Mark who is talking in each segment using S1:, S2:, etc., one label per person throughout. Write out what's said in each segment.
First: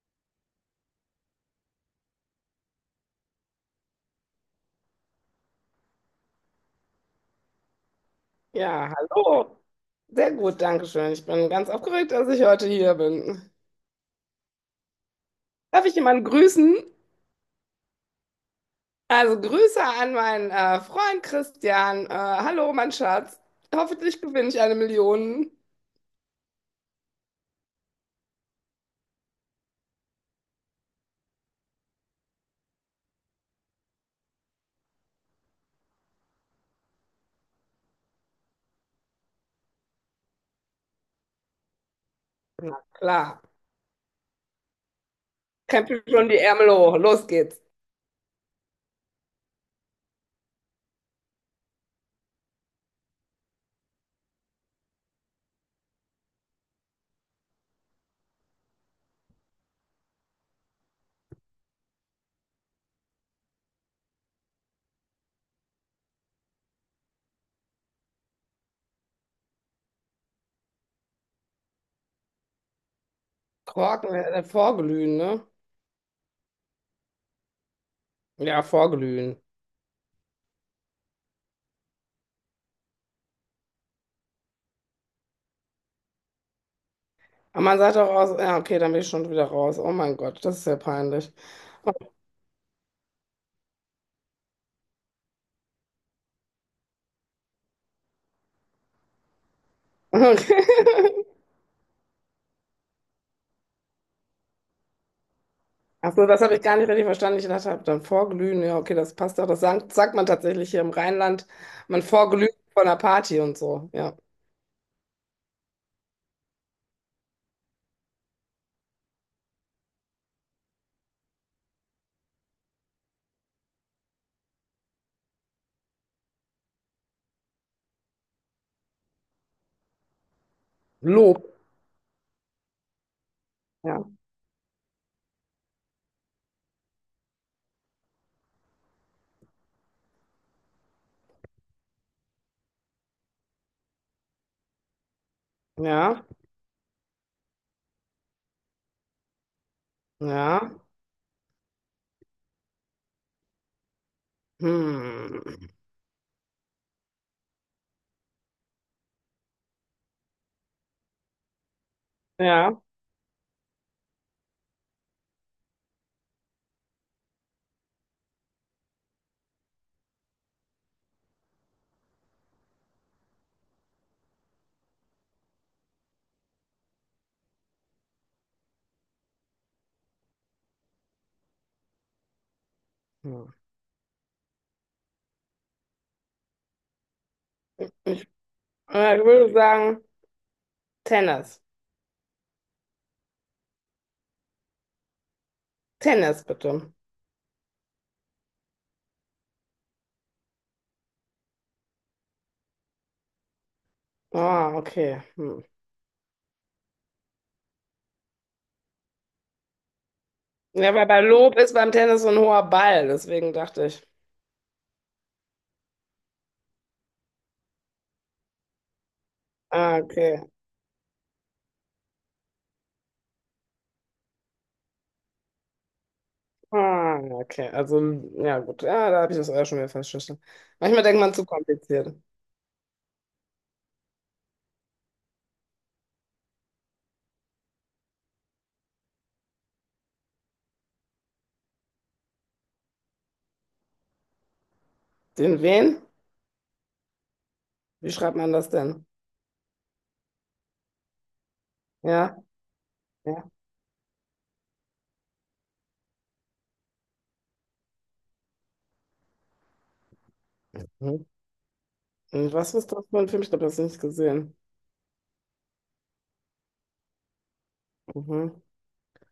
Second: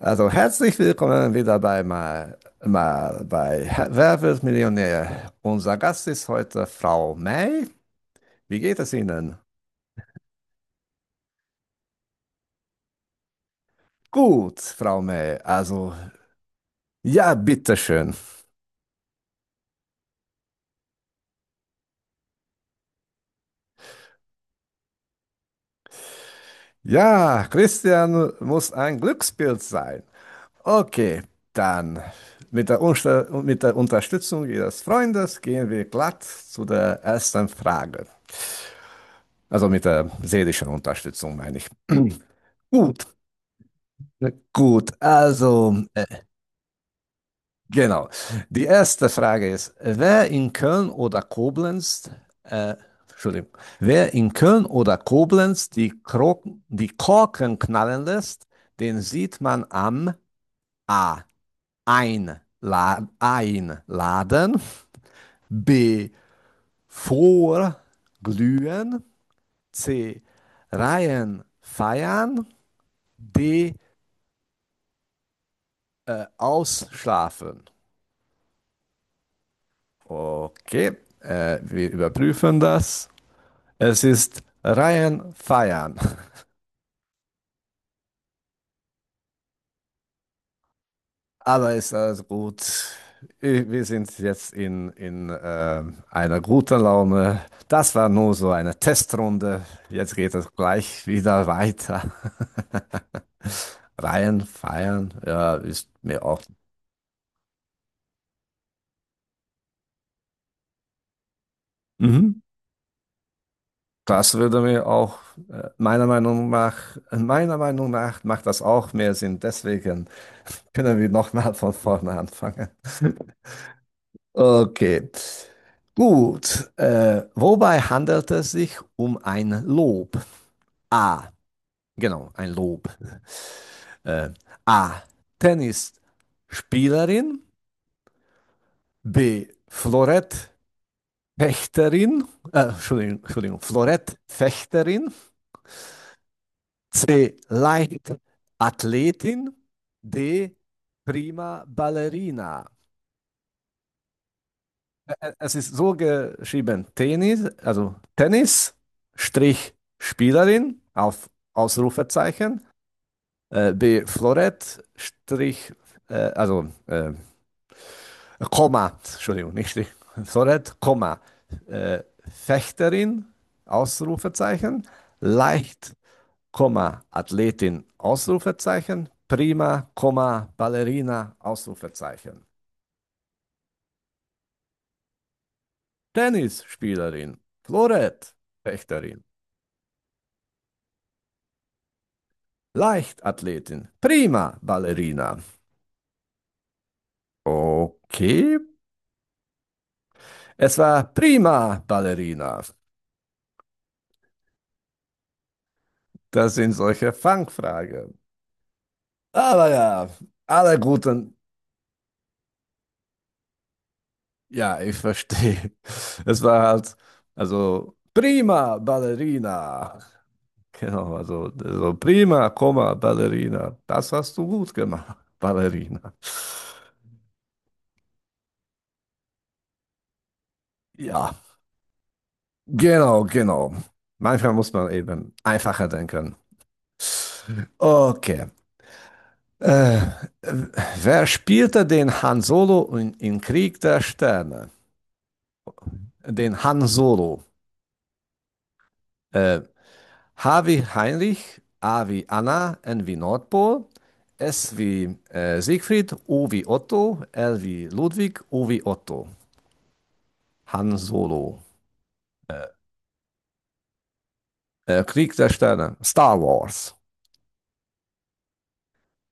S1: Also herzlich willkommen wieder bei mal, mal bei Herr- Wer wird Millionär? Unser Gast ist heute Frau May. Wie geht
S2: Ja,
S1: es Ihnen?
S2: hallo. Sehr gut, danke schön. Ich bin ganz aufgeregt, dass ich heute hier bin.
S1: Gut, Frau May.
S2: Darf
S1: Also
S2: ich jemanden grüßen?
S1: ja, bitteschön.
S2: Also Grüße an meinen Freund Christian. Hallo, mein Schatz. Hoffentlich gewinne ich eine Million.
S1: Ja, Christian muss ein Glückspilz sein. Okay, dann mit der Unterstützung Ihres Freundes gehen wir glatt zu der ersten Frage. Also mit der seelischen Unterstützung meine ich.
S2: Na
S1: Gut.
S2: klar.
S1: Gut, also
S2: Krempel schon die Ärmel hoch. Los geht's.
S1: genau. Die erste Frage ist, wer in Köln oder Koblenz, äh, Entschuldigung, wer in Köln oder Koblenz die Korken knallen lässt, den sieht man am A. Ein, La B. Vorglühen, C. Reihen feiern, D.
S2: Korken, vorglühen, ne?
S1: Ausschlafen.
S2: Ja, vorglühen.
S1: Okay, wir überprüfen das. Es ist Ryan Feiern,
S2: Aber man sagt auch aus, ja, okay, dann bin ich schon wieder raus. Oh mein Gott, das ist ja peinlich.
S1: aber ist alles gut. Wir sind jetzt in einer guten Laune. Das war nur so eine Testrunde. Jetzt geht es
S2: Okay.
S1: gleich wieder weiter. Ryan Feiern, ja, ist
S2: Ach
S1: mir
S2: so,
S1: auch.
S2: das habe ich gar nicht richtig verstanden. Ich dachte, hab dann vorglühen, ja, okay, das passt doch. Das sagt man tatsächlich hier im Rheinland. Man
S1: Mhm.
S2: vorglüht von einer Party und so. Ja.
S1: Das würde mir auch, äh, meiner Meinung nach, meiner Meinung nach, macht das auch mehr Sinn. Deswegen können wir nochmal von vorne anfangen. Okay. Gut. Wobei handelt es sich um ein Lob? A.
S2: Lob.
S1: Genau, ein Lob.
S2: Ja.
S1: Äh, A. Tennisspielerin. B. Florettfechterin. Entschuldigung, Entschuldigung, Florettfechterin.
S2: Ja.
S1: C. Leichtathletin. D.
S2: Ja.
S1: Prima Ballerina. Es
S2: Hm.
S1: ist so geschrieben, Tennis, also Tennis, Strich Spielerin auf Ausrufezeichen,
S2: Ja.
S1: B Florett, Strich, also Komma, Entschuldigung, nicht Strich, Florett, Komma, äh, Fechterin, Ausrufezeichen, Leicht, Komma, Athletin, Ausrufezeichen, Prima, Komma, Ballerina, Ausrufezeichen,
S2: Hm.
S1: Tennisspielerin, Florett,
S2: Ja,
S1: Fechterin.
S2: ich würde sagen, Tennis.
S1: Leichtathletin. Prima Ballerina.
S2: Tennis, bitte.
S1: Okay. Es war prima Ballerina.
S2: Ah, okay. Hm.
S1: Das sind solche Fangfragen. Aber ja, alle
S2: Ja, weil bei
S1: guten.
S2: Lob ist beim Tennis so ein hoher Ball, deswegen dachte ich.
S1: Ja, ich verstehe. Es war halt, also prima Ballerina.
S2: Ah, okay.
S1: Genau, also so prima, Komma, Ballerina. Das hast du gut gemacht, Ballerina.
S2: Ah, okay. Also, ja, gut. Ja, da habe ich das auch schon wieder festgestellt. Manchmal denkt man
S1: Ja,
S2: zu kompliziert.
S1: genau, genau. Manchmal muss man eben einfacher denken. Okay. Äh, wer spielte den Han Solo in Krieg der Sterne?
S2: Den wen?
S1: Den Han Solo.
S2: Wie schreibt man das denn?
S1: Äh, H wie Heinrich, A wie
S2: Ja,
S1: Anna, N wie
S2: ja.
S1: Nordpol, S wie Siegfried, O wie Otto, L wie Ludwig, O wie Otto. Han
S2: Mhm.
S1: Solo.
S2: Und was ist das für ein Film? Ich glaube, das habe ich nicht gesehen.
S1: Krieg der Sterne. Star Wars.
S2: Mhm.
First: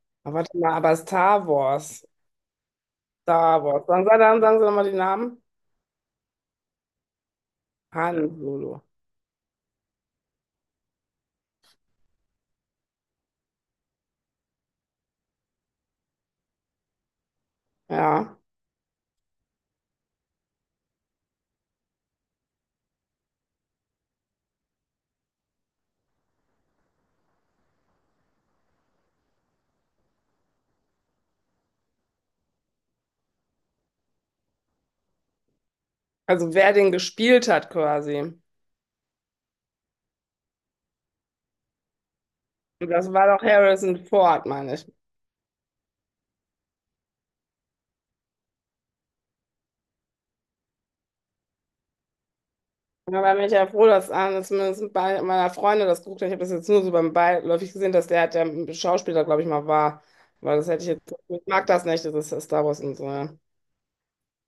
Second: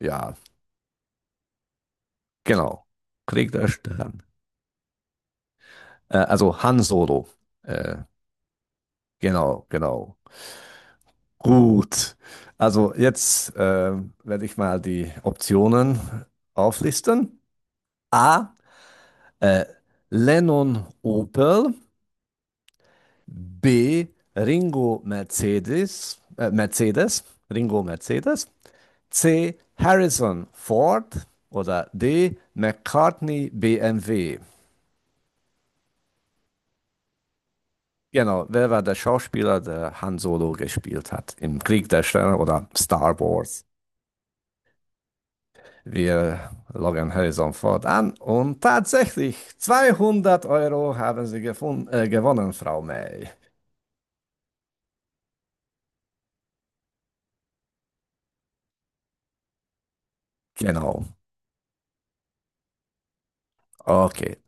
S1: Ja,
S2: Aber warte mal, aber Star Wars.
S1: genau. Krieg
S2: Star
S1: der
S2: Wars. Sagen Sie,
S1: Sterne.
S2: dann, sagen Sie nochmal den Namen.
S1: Also Han Solo. Äh,
S2: Han Solo.
S1: genau, genau. Gut, also jetzt werde ich mal die Optionen auflisten.
S2: Ja.
S1: A. Äh, Lennon Opel. B. Ringo Mercedes. Mercedes. Ringo Mercedes. C. Harrison Ford. Oder D. McCartney BMW.
S2: Also wer den gespielt hat quasi.
S1: Genau, wer war der Schauspieler, der Han Solo gespielt hat im Krieg der Sterne oder
S2: Und das
S1: Star
S2: war doch
S1: Wars?
S2: Harrison Ford, meine ich.
S1: Wir loggen Horizon Ford an und tatsächlich 200 Euro haben Sie gewonnen, Frau
S2: Da
S1: May.
S2: war ich ja froh, dass einer zumindest bei meiner Freunde das geguckt hat. Ich habe das jetzt nur so beim Beiläufig gesehen, dass der Schauspieler, glaube ich, mal war. Weil das hätte ich
S1: Genau.
S2: jetzt. Ich mag das nicht, das ist Star Wars und so. Ja.
S1: Okay.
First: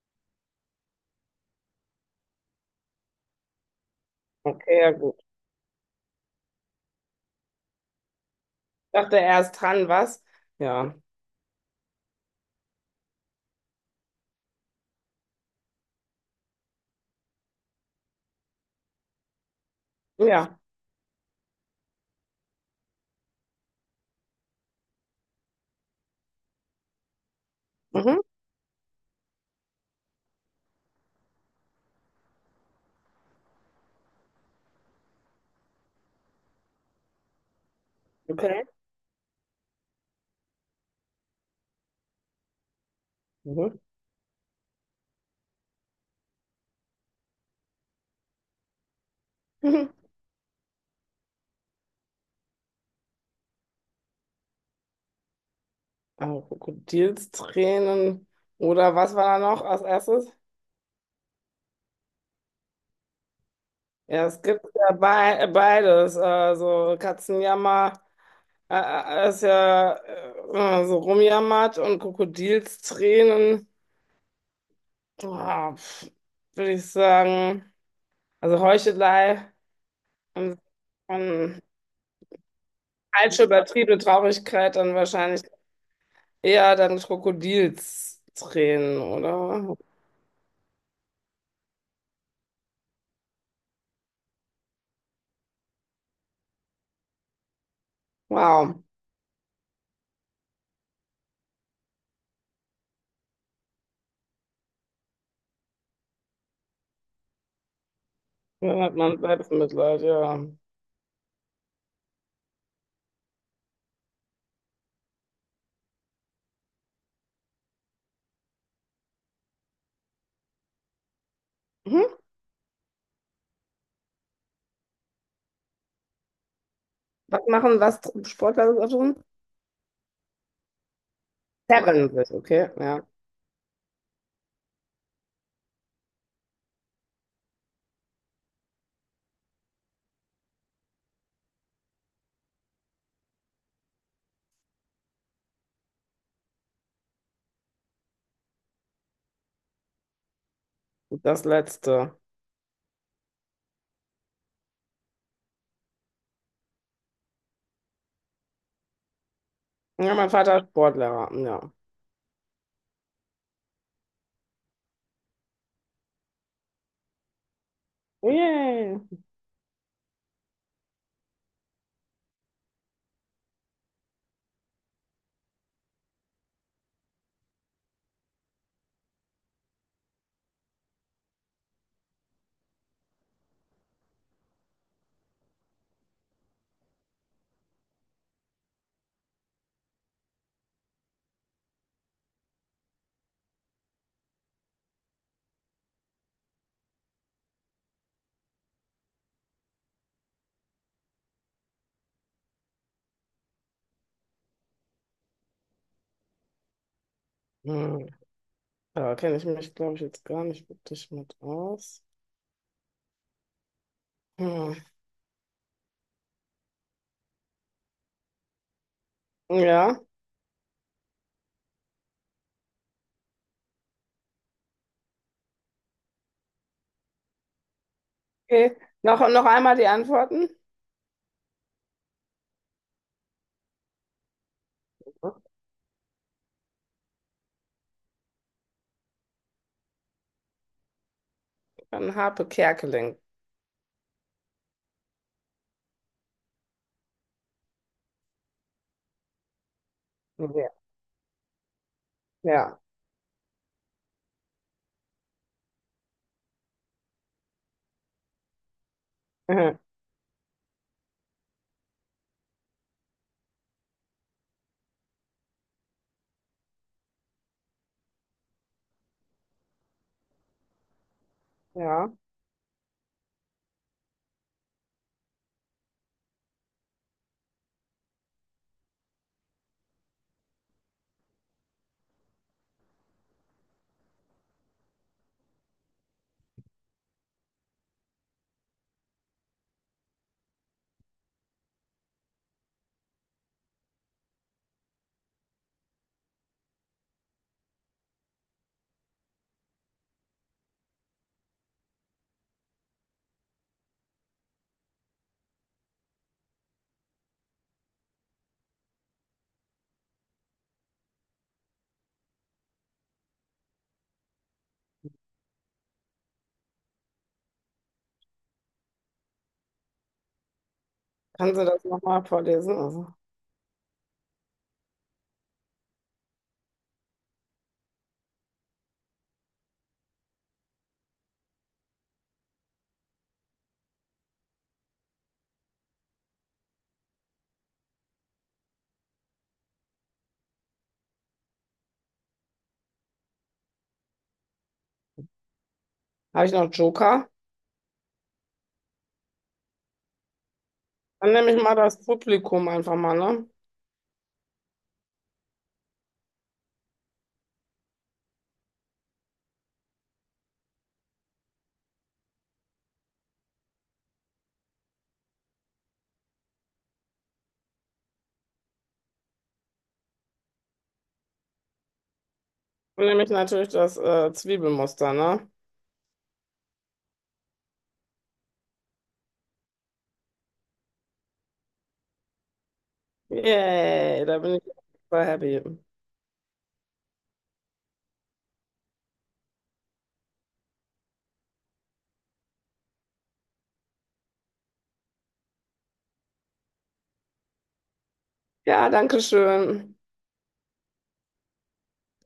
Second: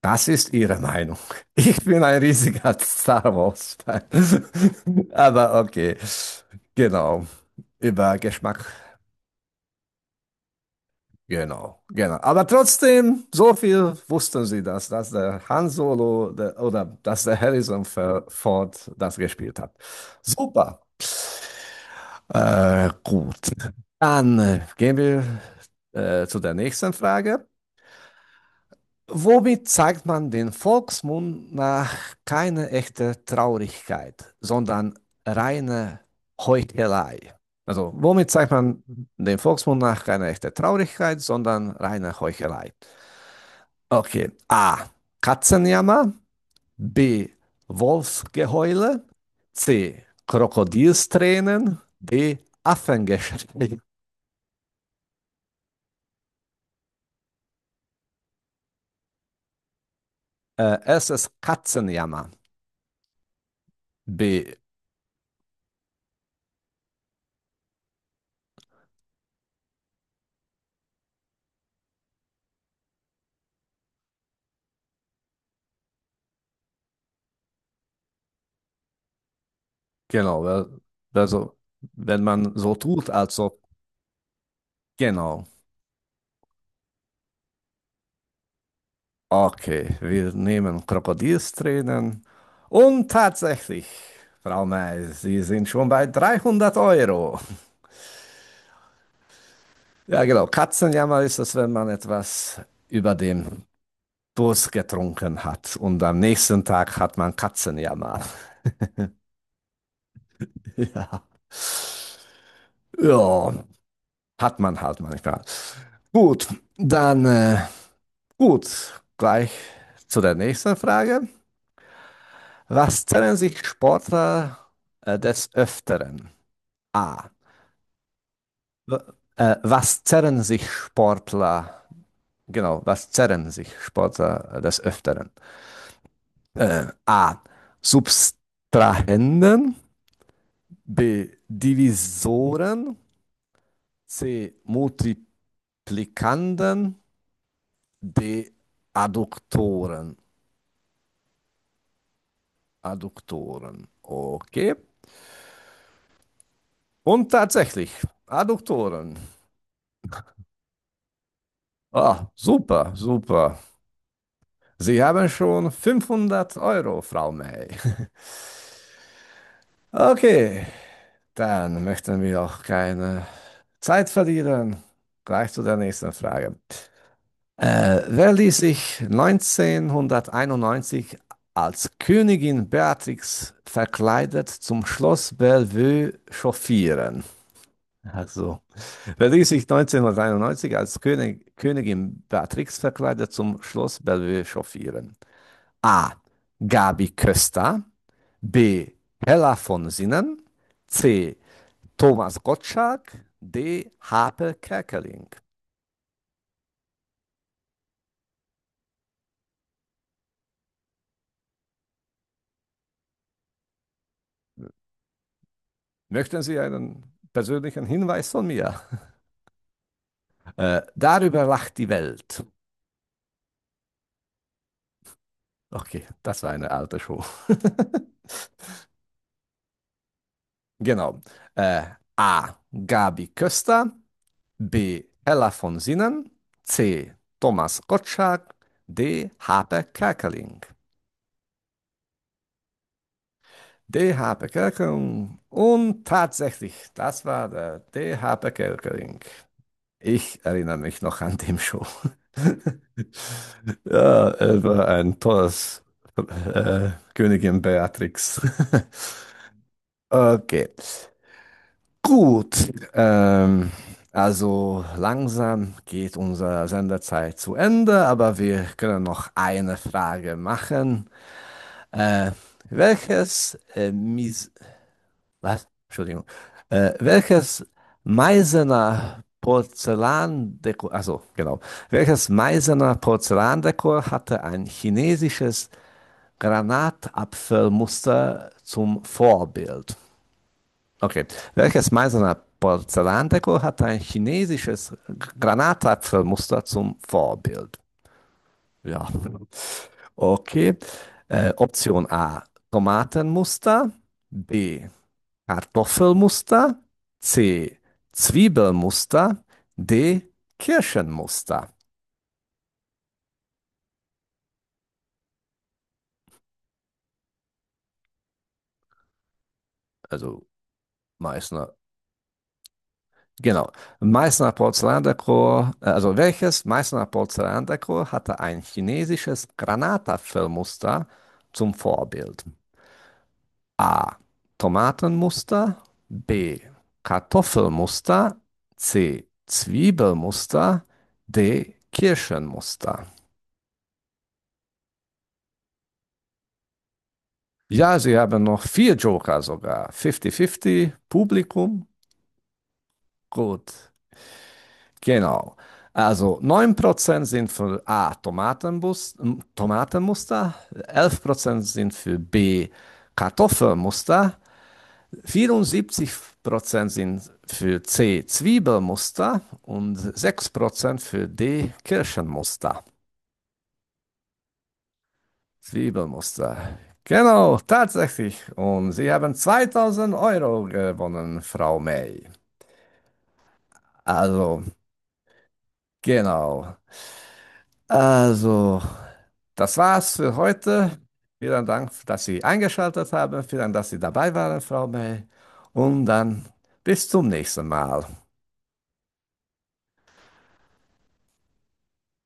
S1: Das ist Ihre Meinung. Ich bin ein riesiger Star Wars-Fan.
S2: Okay, ja, gut.
S1: Aber okay. Genau. Über Geschmack.
S2: Dachte er ist dran, was? Ja.
S1: Genau. Genau. Aber trotzdem, so viel wussten Sie das, dass der Han Solo oder dass der Harrison Ford das gespielt hat.
S2: Ja.
S1: Super. Gut. Dann gehen wir zu der nächsten Frage.
S2: Mhm.
S1: Womit zeigt man den Volksmund nach keine echte Traurigkeit, sondern reine Heuchelei? Also, womit zeigt
S2: Okay.
S1: man den Volksmund nach keine echte Traurigkeit, sondern reine Heuchelei?
S2: Mhm.
S1: Okay. A. Katzenjammer. B. Wolfsgeheule.
S2: Mhm.
S1: C. Krokodilstränen. D. Affengeschrei.
S2: Also Krokodilstränen. Oder was war da noch als erstes?
S1: Es ist Katzenjammer.
S2: Ja, es
S1: B.
S2: gibt ja bei, beides. Also Katzenjammer ist ja so rumjammert und Krokodilstränen. Ah, pf, würde ich sagen. Also Heuchelei
S1: Genau.
S2: und,
S1: Also,
S2: und
S1: wenn man so tut, als
S2: falsche
S1: ob.
S2: übertriebene Traurigkeit dann wahrscheinlich.
S1: Genau.
S2: Eher dann Krokodilstränen, oder?
S1: Okay, wir nehmen Krokodilstränen. Und tatsächlich, Frau May, Sie sind schon bei 300 Euro.
S2: Wow.
S1: Ja, genau. Katzenjammer ist es, wenn man etwas über den Durst getrunken hat. Und am nächsten Tag hat man Katzenjammer.
S2: Dann hat man Selbstmitleid, ja.
S1: Ja. Ja, hat man halt manchmal. Gut, dann. Gut, gleich zu der nächsten Frage.
S2: Mhm.
S1: Was zerren sich Sportler des Öfteren? A.
S2: Was machen, was tr- Sportler das auch
S1: W-
S2: tun?
S1: was zerren sich Sportler?
S2: Zerren sich, okay,
S1: Genau,
S2: ja.
S1: was zerren sich Sportler des Öfteren? A. Subtrahenden. B. Divisoren. C. Multiplikanden. D. Adduktoren.
S2: Und das Letzte.
S1: Adduktoren. Okay. Und tatsächlich, Adduktoren.
S2: Ja, mein Vater ist Sportlehrer, ja.
S1: Ah, super, super. Sie haben schon 500 Euro, Frau May.
S2: Yay.
S1: Okay, dann möchten wir auch keine Zeit verlieren. Gleich zu der nächsten Frage. Wer ließ sich 1991 als Königin Beatrix verkleidet zum Schloss Bellevue chauffieren? Also, wer ließ sich 1991 als Königin Beatrix verkleidet zum Schloss Bellevue chauffieren? A. Gabi Köster, B. Hella von Sinnen, C. Thomas Gottschalk, D. Hape Kerkeling.
S2: Hm. Da kenne ich mich, glaube ich, jetzt gar nicht wirklich mit aus. Hm.
S1: Möchten Sie einen persönlichen Hinweis von mir?
S2: Ja,
S1: Darüber lacht die Welt. Okay, das war eine alte Show.
S2: okay. Noch, noch einmal die Antworten.
S1: Genau. Äh, A. Gabi Köster, B. Hella von Sinnen, C. Thomas Gottschalk, D. Hape Kerkeling.
S2: Dann Harpe Kerkeling.
S1: DH Bevölkerung. Und tatsächlich, das war der DH Bevölkerung. Ich
S2: Ja.
S1: erinnere mich noch an dem Show.
S2: Ja.
S1: Ja, er war ein tolles Königin Beatrix.
S2: Mhm.
S1: Okay. Gut. Also langsam geht unsere Sendezeit zu Ende, aber wir können noch eine Frage machen.
S2: Ja.
S1: Äh, welches Mis Was? Entschuldigung. Welches Meißener Porzellandekor, also genau, welches Meißener Porzellandekor hatte ein chinesisches Granatapfelmuster zum Vorbild? Okay, welches Meißener Porzellandekor hatte ein chinesisches Granatapfelmuster zum Vorbild? Ja, okay. Option A, Tomatenmuster. B. Kartoffelmuster, C. Zwiebelmuster, D. Kirschenmuster. Also
S2: Kannst du
S1: Meißner.
S2: das nochmal vorlesen? Also,
S1: Genau. Meißner Porzellandekor, also welches Meißner Porzellandekor hatte ein chinesisches Granatapfelmuster zum Vorbild? A. Tomatenmuster, B. Kartoffelmuster, C. Zwiebelmuster, D. Kirschenmuster.
S2: habe ich noch Joker?
S1: Ja, sie haben noch vier Joker sogar. 50-50,
S2: Dann nehme ich mal
S1: Publikum,
S2: das Publikum einfach mal, ne?
S1: gut. Genau. Also 9% sind für A, Tomatenmuster, 11% sind für B, Kartoffelmuster, 74% sind für C, Zwiebelmuster und 6% für D, Kirschenmuster.
S2: Dann nehme ich natürlich das Zwiebelmuster, ne?
S1: Zwiebelmuster. Genau, tatsächlich. Und Sie haben 2000 Euro gewonnen, Frau May.
S2: Yay, da bin
S1: Also,
S2: ich super happy.
S1: genau. Also, das war's für heute. Vielen Dank, dass Sie eingeschaltet haben. Vielen Dank, dass Sie dabei waren, Frau May. Und dann bis zum nächsten Mal.
S2: Ja, danke schön.